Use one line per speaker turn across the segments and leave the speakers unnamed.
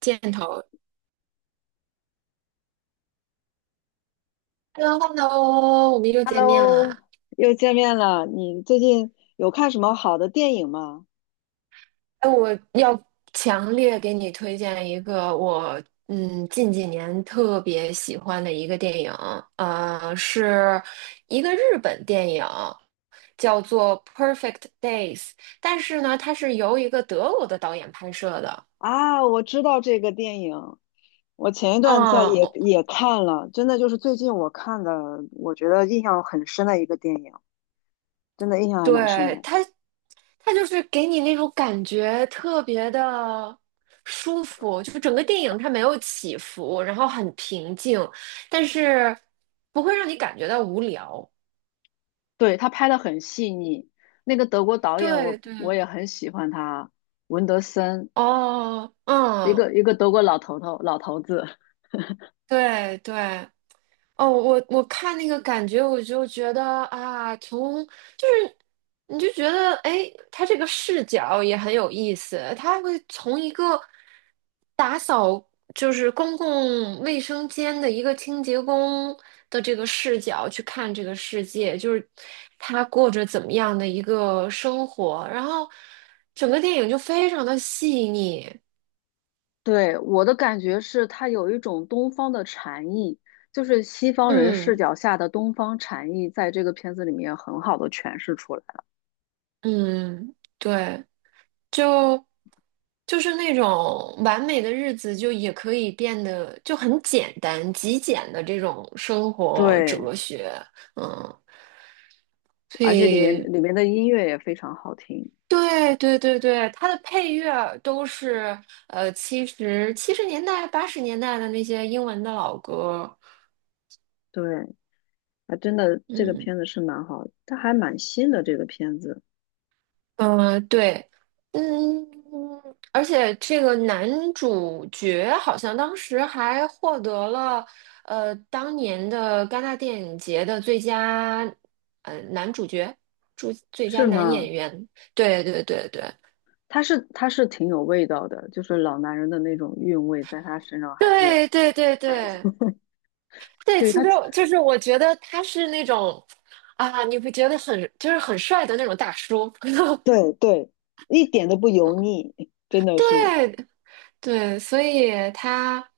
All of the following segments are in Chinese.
箭头。Hello，Hello，我们又见面
Hello，
了。
又见面了。你最近有看什么好的电影吗？
哎，我要强烈给你推荐一个我近几年特别喜欢的一个电影，是一个日本电影，叫做《Perfect Days》,但是呢，它是由一个德国的导演拍摄的。
啊，我知道这个电影，我前一段在也
嗯，
也看了，真的就是最近我看的，我觉得印象很深的一个电影，真的印象还蛮深
对，
的。
它就是给你那种感觉特别的舒服，就是整个电影它没有起伏，然后很平静，但是不会让你感觉到无聊。
对，他拍的很细腻，那个德国导演
对
我
对。
我也很喜欢他，文德森，
哦，
一
嗯，
个一个德国老头老头子。
对对，哦，我看那个感觉，我就觉得啊，从就是你就觉得，哎，他这个视角也很有意思，他会从一个打扫就是公共卫生间的一个清洁工的这个视角去看这个世界，就是他过着怎么样的一个生活，然后整个电影就非常的细腻，
对，我的感觉是，它有一种东方的禅意，就是西方人视
嗯
角下的东方禅意，在这个片子里面很好的诠释出来了。
嗯，对。就就是那种完美的日子，就也可以变得就很简单、极简的这种生活
对，
哲学，嗯，所
而且里面
以
里面的音乐也非常好听。
对对对对，它的配乐都是七十年代、八十年代的那些英文的老歌，
对，啊，真的，这个
嗯。
片子是蛮好，它还蛮新的。这个片子
对，嗯，而且这个男主角好像当时还获得了当年的戛纳电影节的呃男主角，最佳
是
男
吗？
演员。对对对对
它是挺有味道的，就是老男人的那种韵味，在他身上还是
对对对对对，
对
其
他，
实就是我觉得他是那种啊，你会觉得很就是很帅的那种大叔。
对对，一点都不油腻，真的是。
对对，所以他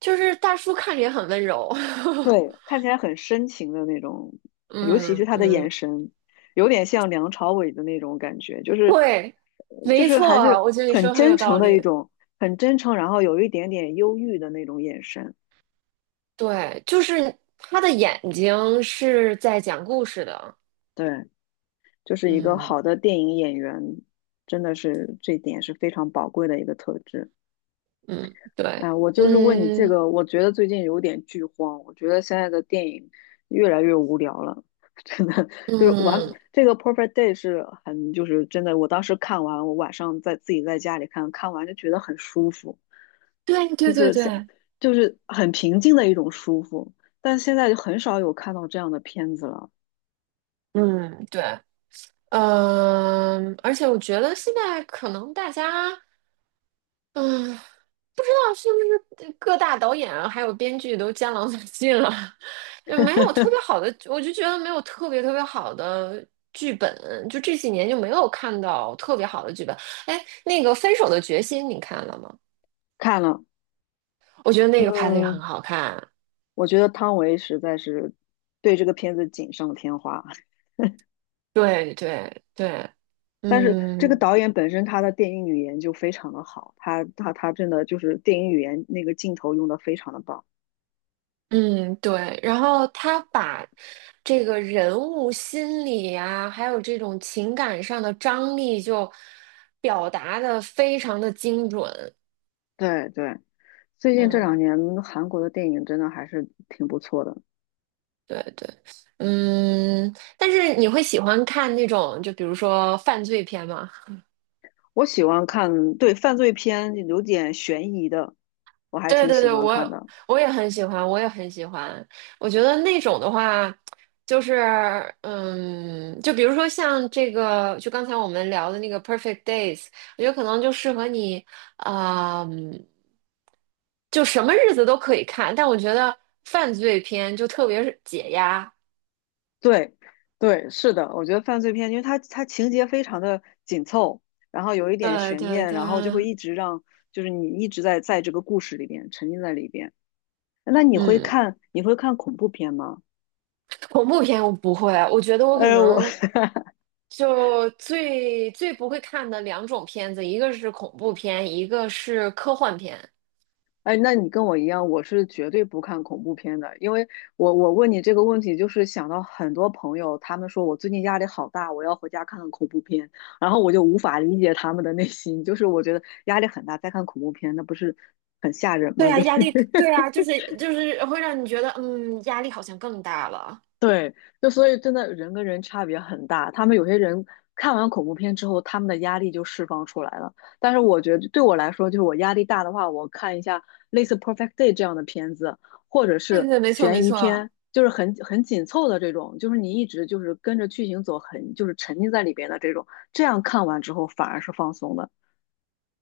就是大叔看着也很温柔。
对，看起来很深情的那种，尤其是
嗯
他的眼
嗯，
神，有点像梁朝伟的那种感觉，就是
对，
就
没
是
错
还
啊，
是
我觉得你说
很
得很
真
有
诚
道
的一
理。
种，很真诚，然后有一点点忧郁的那种眼神。
对，就是他的眼睛是在讲故事的。
对，就是一个
嗯
好的电影演员，真的是这一点是非常宝贵的一个特质。
嗯，对，
哎，我就是问你这
嗯
个，我觉得最近有点剧荒，我觉得现在的电影越来越无聊了，真的就是完
嗯，
这个《Perfect Day》是很就是真的，我当时看完，我晚上在自己在家里看，看完就觉得很舒服，
对
就
对对
是现
对，
就是很平静的一种舒服，但现在就很少有看到这样的片子了。
嗯对，嗯，而且我觉得现在可能大家。嗯，哦是不是各大导演啊还有编剧都江郎才尽了？就没有特别 好的，我就觉得没有特别好的剧本，就这几年就没有看到特别好的剧本。哎，那个《分手的决心》你看了吗？
看了，
我觉得那个拍的也很
嗯，
好看。
我觉得汤唯实在是对这个片子锦上添花。
对对对，
但是这个
嗯
导演本身他的电影语言就非常的好，他真的就是电影语言那个镜头用的非常的棒。
嗯对。然后他把这个人物心理啊，还有这种情感上的张力就表达的非常的精准。
对对，最近这两
嗯，
年韩国的电影真的还是挺不错的，
对对，嗯，但是你会喜欢看那种，就比如说犯罪片吗？
我喜欢看，对，犯罪片有点悬疑的，我 还
对
挺
对
喜
对，
欢
我
看
也
的。
我也很喜欢，我也很喜欢。我觉得那种的话，就是嗯，就比如说像这个，就刚才我们聊的那个《Perfect Days》,我觉得可能就适合你，啊嗯就什么日子都可以看。但我觉得犯罪片就特别是解压。
对对，是的，我觉得犯罪片，因为它情节非常的紧凑，然后有一点
对
悬
对
念，
对，
然后就会一直让就是你一直在这个故事里边沉浸在里边。那你会
嗯。
看你会看恐怖片吗？
恐怖片我不会，我觉得我可
呃，我
能 就最不会看的两种片子，一个是恐怖片，一个是科幻片。
哎，那你跟我一样，我是绝对不看恐怖片的，因为我问你这个问题，就是想到很多朋友，他们说我最近压力好大，我要回家看看恐怖片，然后我就无法理解他们的内心，就是我觉得压力很大，再看恐怖片，那不是很吓人
对
吗？
啊，
就是
压力，对啊，就是会让你觉得，嗯，压力好像更大了。
对，就所以真的人跟人差别很大。他们有些人看完恐怖片之后，他们的压力就释放出来了。但是我觉得对我来说，就是我压力大的话，我看一下类似《Perfect Day》这样的片子，或者
对
是
对，没错
悬
没
疑
错。
片，就是很紧凑的这种，就是你一直就是跟着剧情走很，就是沉浸在里边的这种，这样看完之后反而是放松的。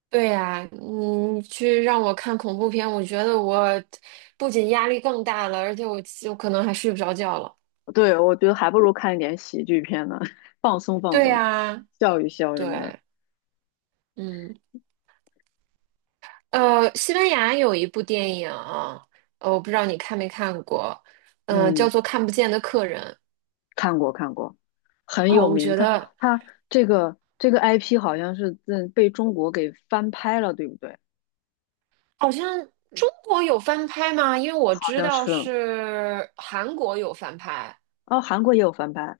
对呀，你去让我看恐怖片，我觉得我不仅压力更大了，而且我可能还睡不着觉了。
对，我觉得还不如看一点喜剧片呢，放松放
对
松，
呀，
笑一笑什么的。
对，嗯。西班牙有一部电影，我不知道你看没看过，嗯、叫
嗯。
做《看不见的客人》
看过，很有
哦，我
名。
觉
它
得
它这个 IP 好像是嗯被中国给翻拍了，对不对？
好像中国有翻拍吗？因为我
好
知
像
道
是。
是韩国有翻拍，
哦，韩国也有翻拍，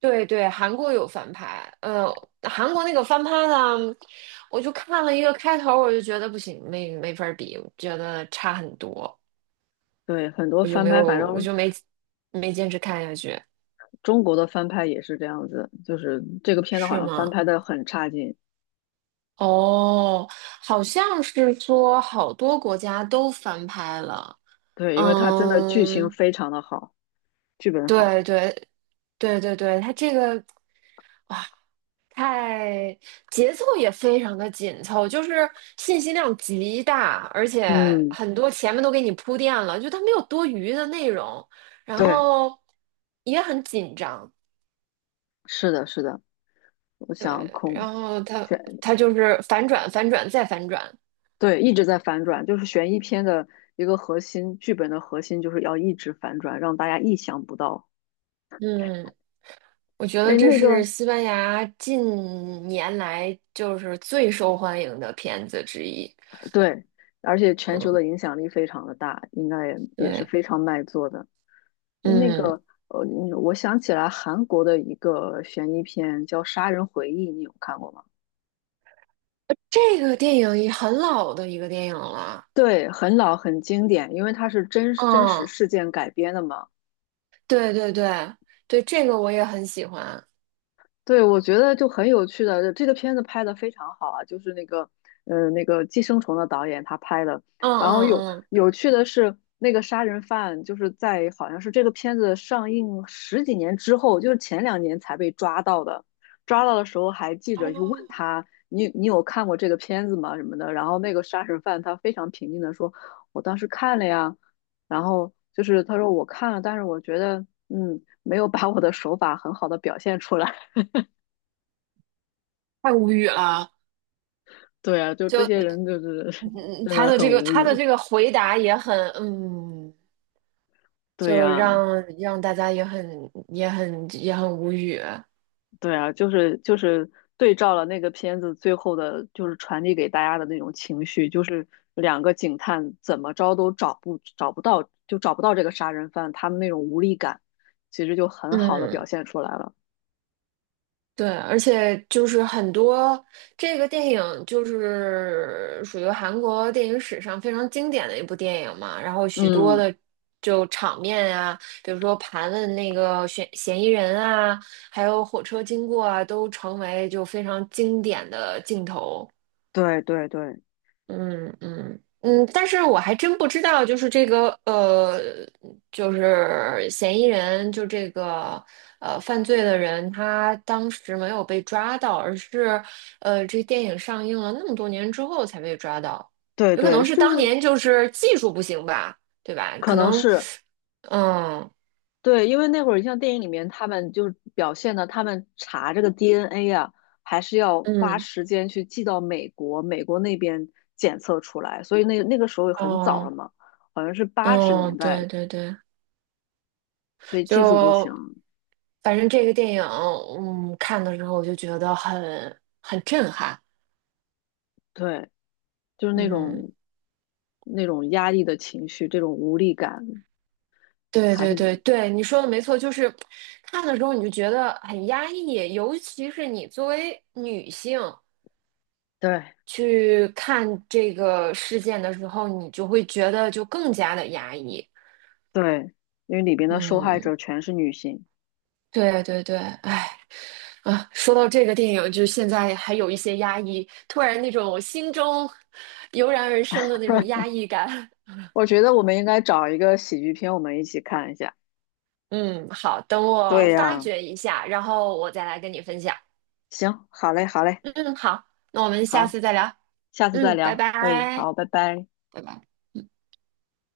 对对，韩国有翻拍，韩国那个翻拍呢，我就看了一个开头，我就觉得不行，没法儿比，我觉得差很多，
对，很多
我就
翻
没
拍，
有，
反
我
正
就没坚持看下去，
中国的翻拍也是这样子，就是这个片子好
是
像翻
吗？
拍的很差劲。
哦，好像是说好多国家都翻拍了。
对，因为它真的剧情
嗯，
非常的好，剧本好。
对对对对对，它这个太节奏也非常的紧凑，就是信息量极大，而且
嗯，
很多前面都给你铺垫了，就它没有多余的内容，然
对，
后也很紧张。
是的，是的。我想
对，
空
然后
选
它就是反转、反转再反转。
对，一直在反转，就是悬疑片的一个核心，剧本的核心就是要一直反转，让大家意想不到。
嗯。我觉得
哎，
这
那
是
个
西班牙近年来就是最受欢迎的片子之一。
对，而且全球
嗯，
的影响力非常的大，应该也是
对，
非常卖座的。哎，那
嗯，
个呃，你我想起来韩国的一个悬疑片叫《杀人回忆》，你有看过吗？
这个电影也很老的一个电影了。
对，很老很经典，因为它是真真实
嗯，
事件改编的嘛。
对对对对，这个我也很喜欢。
对，我觉得就很有趣的，这个片子拍的非常好啊，就是那个，呃，那个《寄生虫》的导演他拍的。
嗯
然后有
嗯嗯，
有趣的是，那个杀人犯就是在好像是这个片子上映十几年之后，就是前两年才被抓到的。抓到的时候还记者就问
哦，
他，你有看过这个片子吗？什么的。然后那个杀人犯他非常平静的说，我当时看了呀。然后就是他说我看了，但是我觉得嗯没有把我的手法很好的表现出来。
太无语了。
对啊，就这
就
些
嗯，
人就是
嗯
真的很无
他的
语。
这个回答也很嗯，
对
就
呀，
让让大家也很无语。
对呀，就是就是对照了那个片子最后的，就是传递给大家的那种情绪，就是两个警探怎么着都找不到，就找不到这个杀人犯，他们那种无力感，其实就很好的表
嗯。
现出来了。
对，而且就是很多这个电影就是属于韩国电影史上非常经典的一部电影嘛，然后许多
嗯，
的就场面啊，比如说盘问那个嫌疑人啊，还有火车经过啊，都成为就非常经典的镜头。
对对对
嗯嗯嗯，但是我还真不知道，就是嫌疑人，就这个呃犯罪的人，他当时没有被抓到，而是这电影上映了那么多年之后才被抓到，
对
有可
对，
能是
就
当
是
年就是技术不行吧，对吧？
可
可
能
能，
是。
嗯
对，因为那会儿你像电影里面，他们就是表现的，他们查这个 DNA 啊，还是要花
嗯
时间去寄到美国，美国那边检测出来，所以那个时候很早了
哦
嘛，好像是八十
哦，
年代，
对对对，
所以技术不行，
就反正这个电影，嗯，看的时候我就觉得很震撼，
对，就是那
嗯，
种那种压抑的情绪，这种无力感，
对
还是
对对对，你说的没错，就是看的时候你就觉得很压抑，尤其是你作为女性
对
去看这个事件的时候，你就会觉得就更加的压抑，
对，因为里边的受害者
嗯，
全是女性，
对对对，哎。啊，说到这个电影，就现在还有一些压抑，突然那种心中 油然而生的那种压抑感。
我觉得我们应该找一个喜剧片，我们一起看一下。
嗯，好，等我
对
发
呀，
掘一下，然后我再来跟你分享。
行，好嘞，好嘞。
嗯，好，那我们下
好，
次再聊。
下次再
嗯，拜
聊。哎，
拜。
好，拜拜。
拜拜。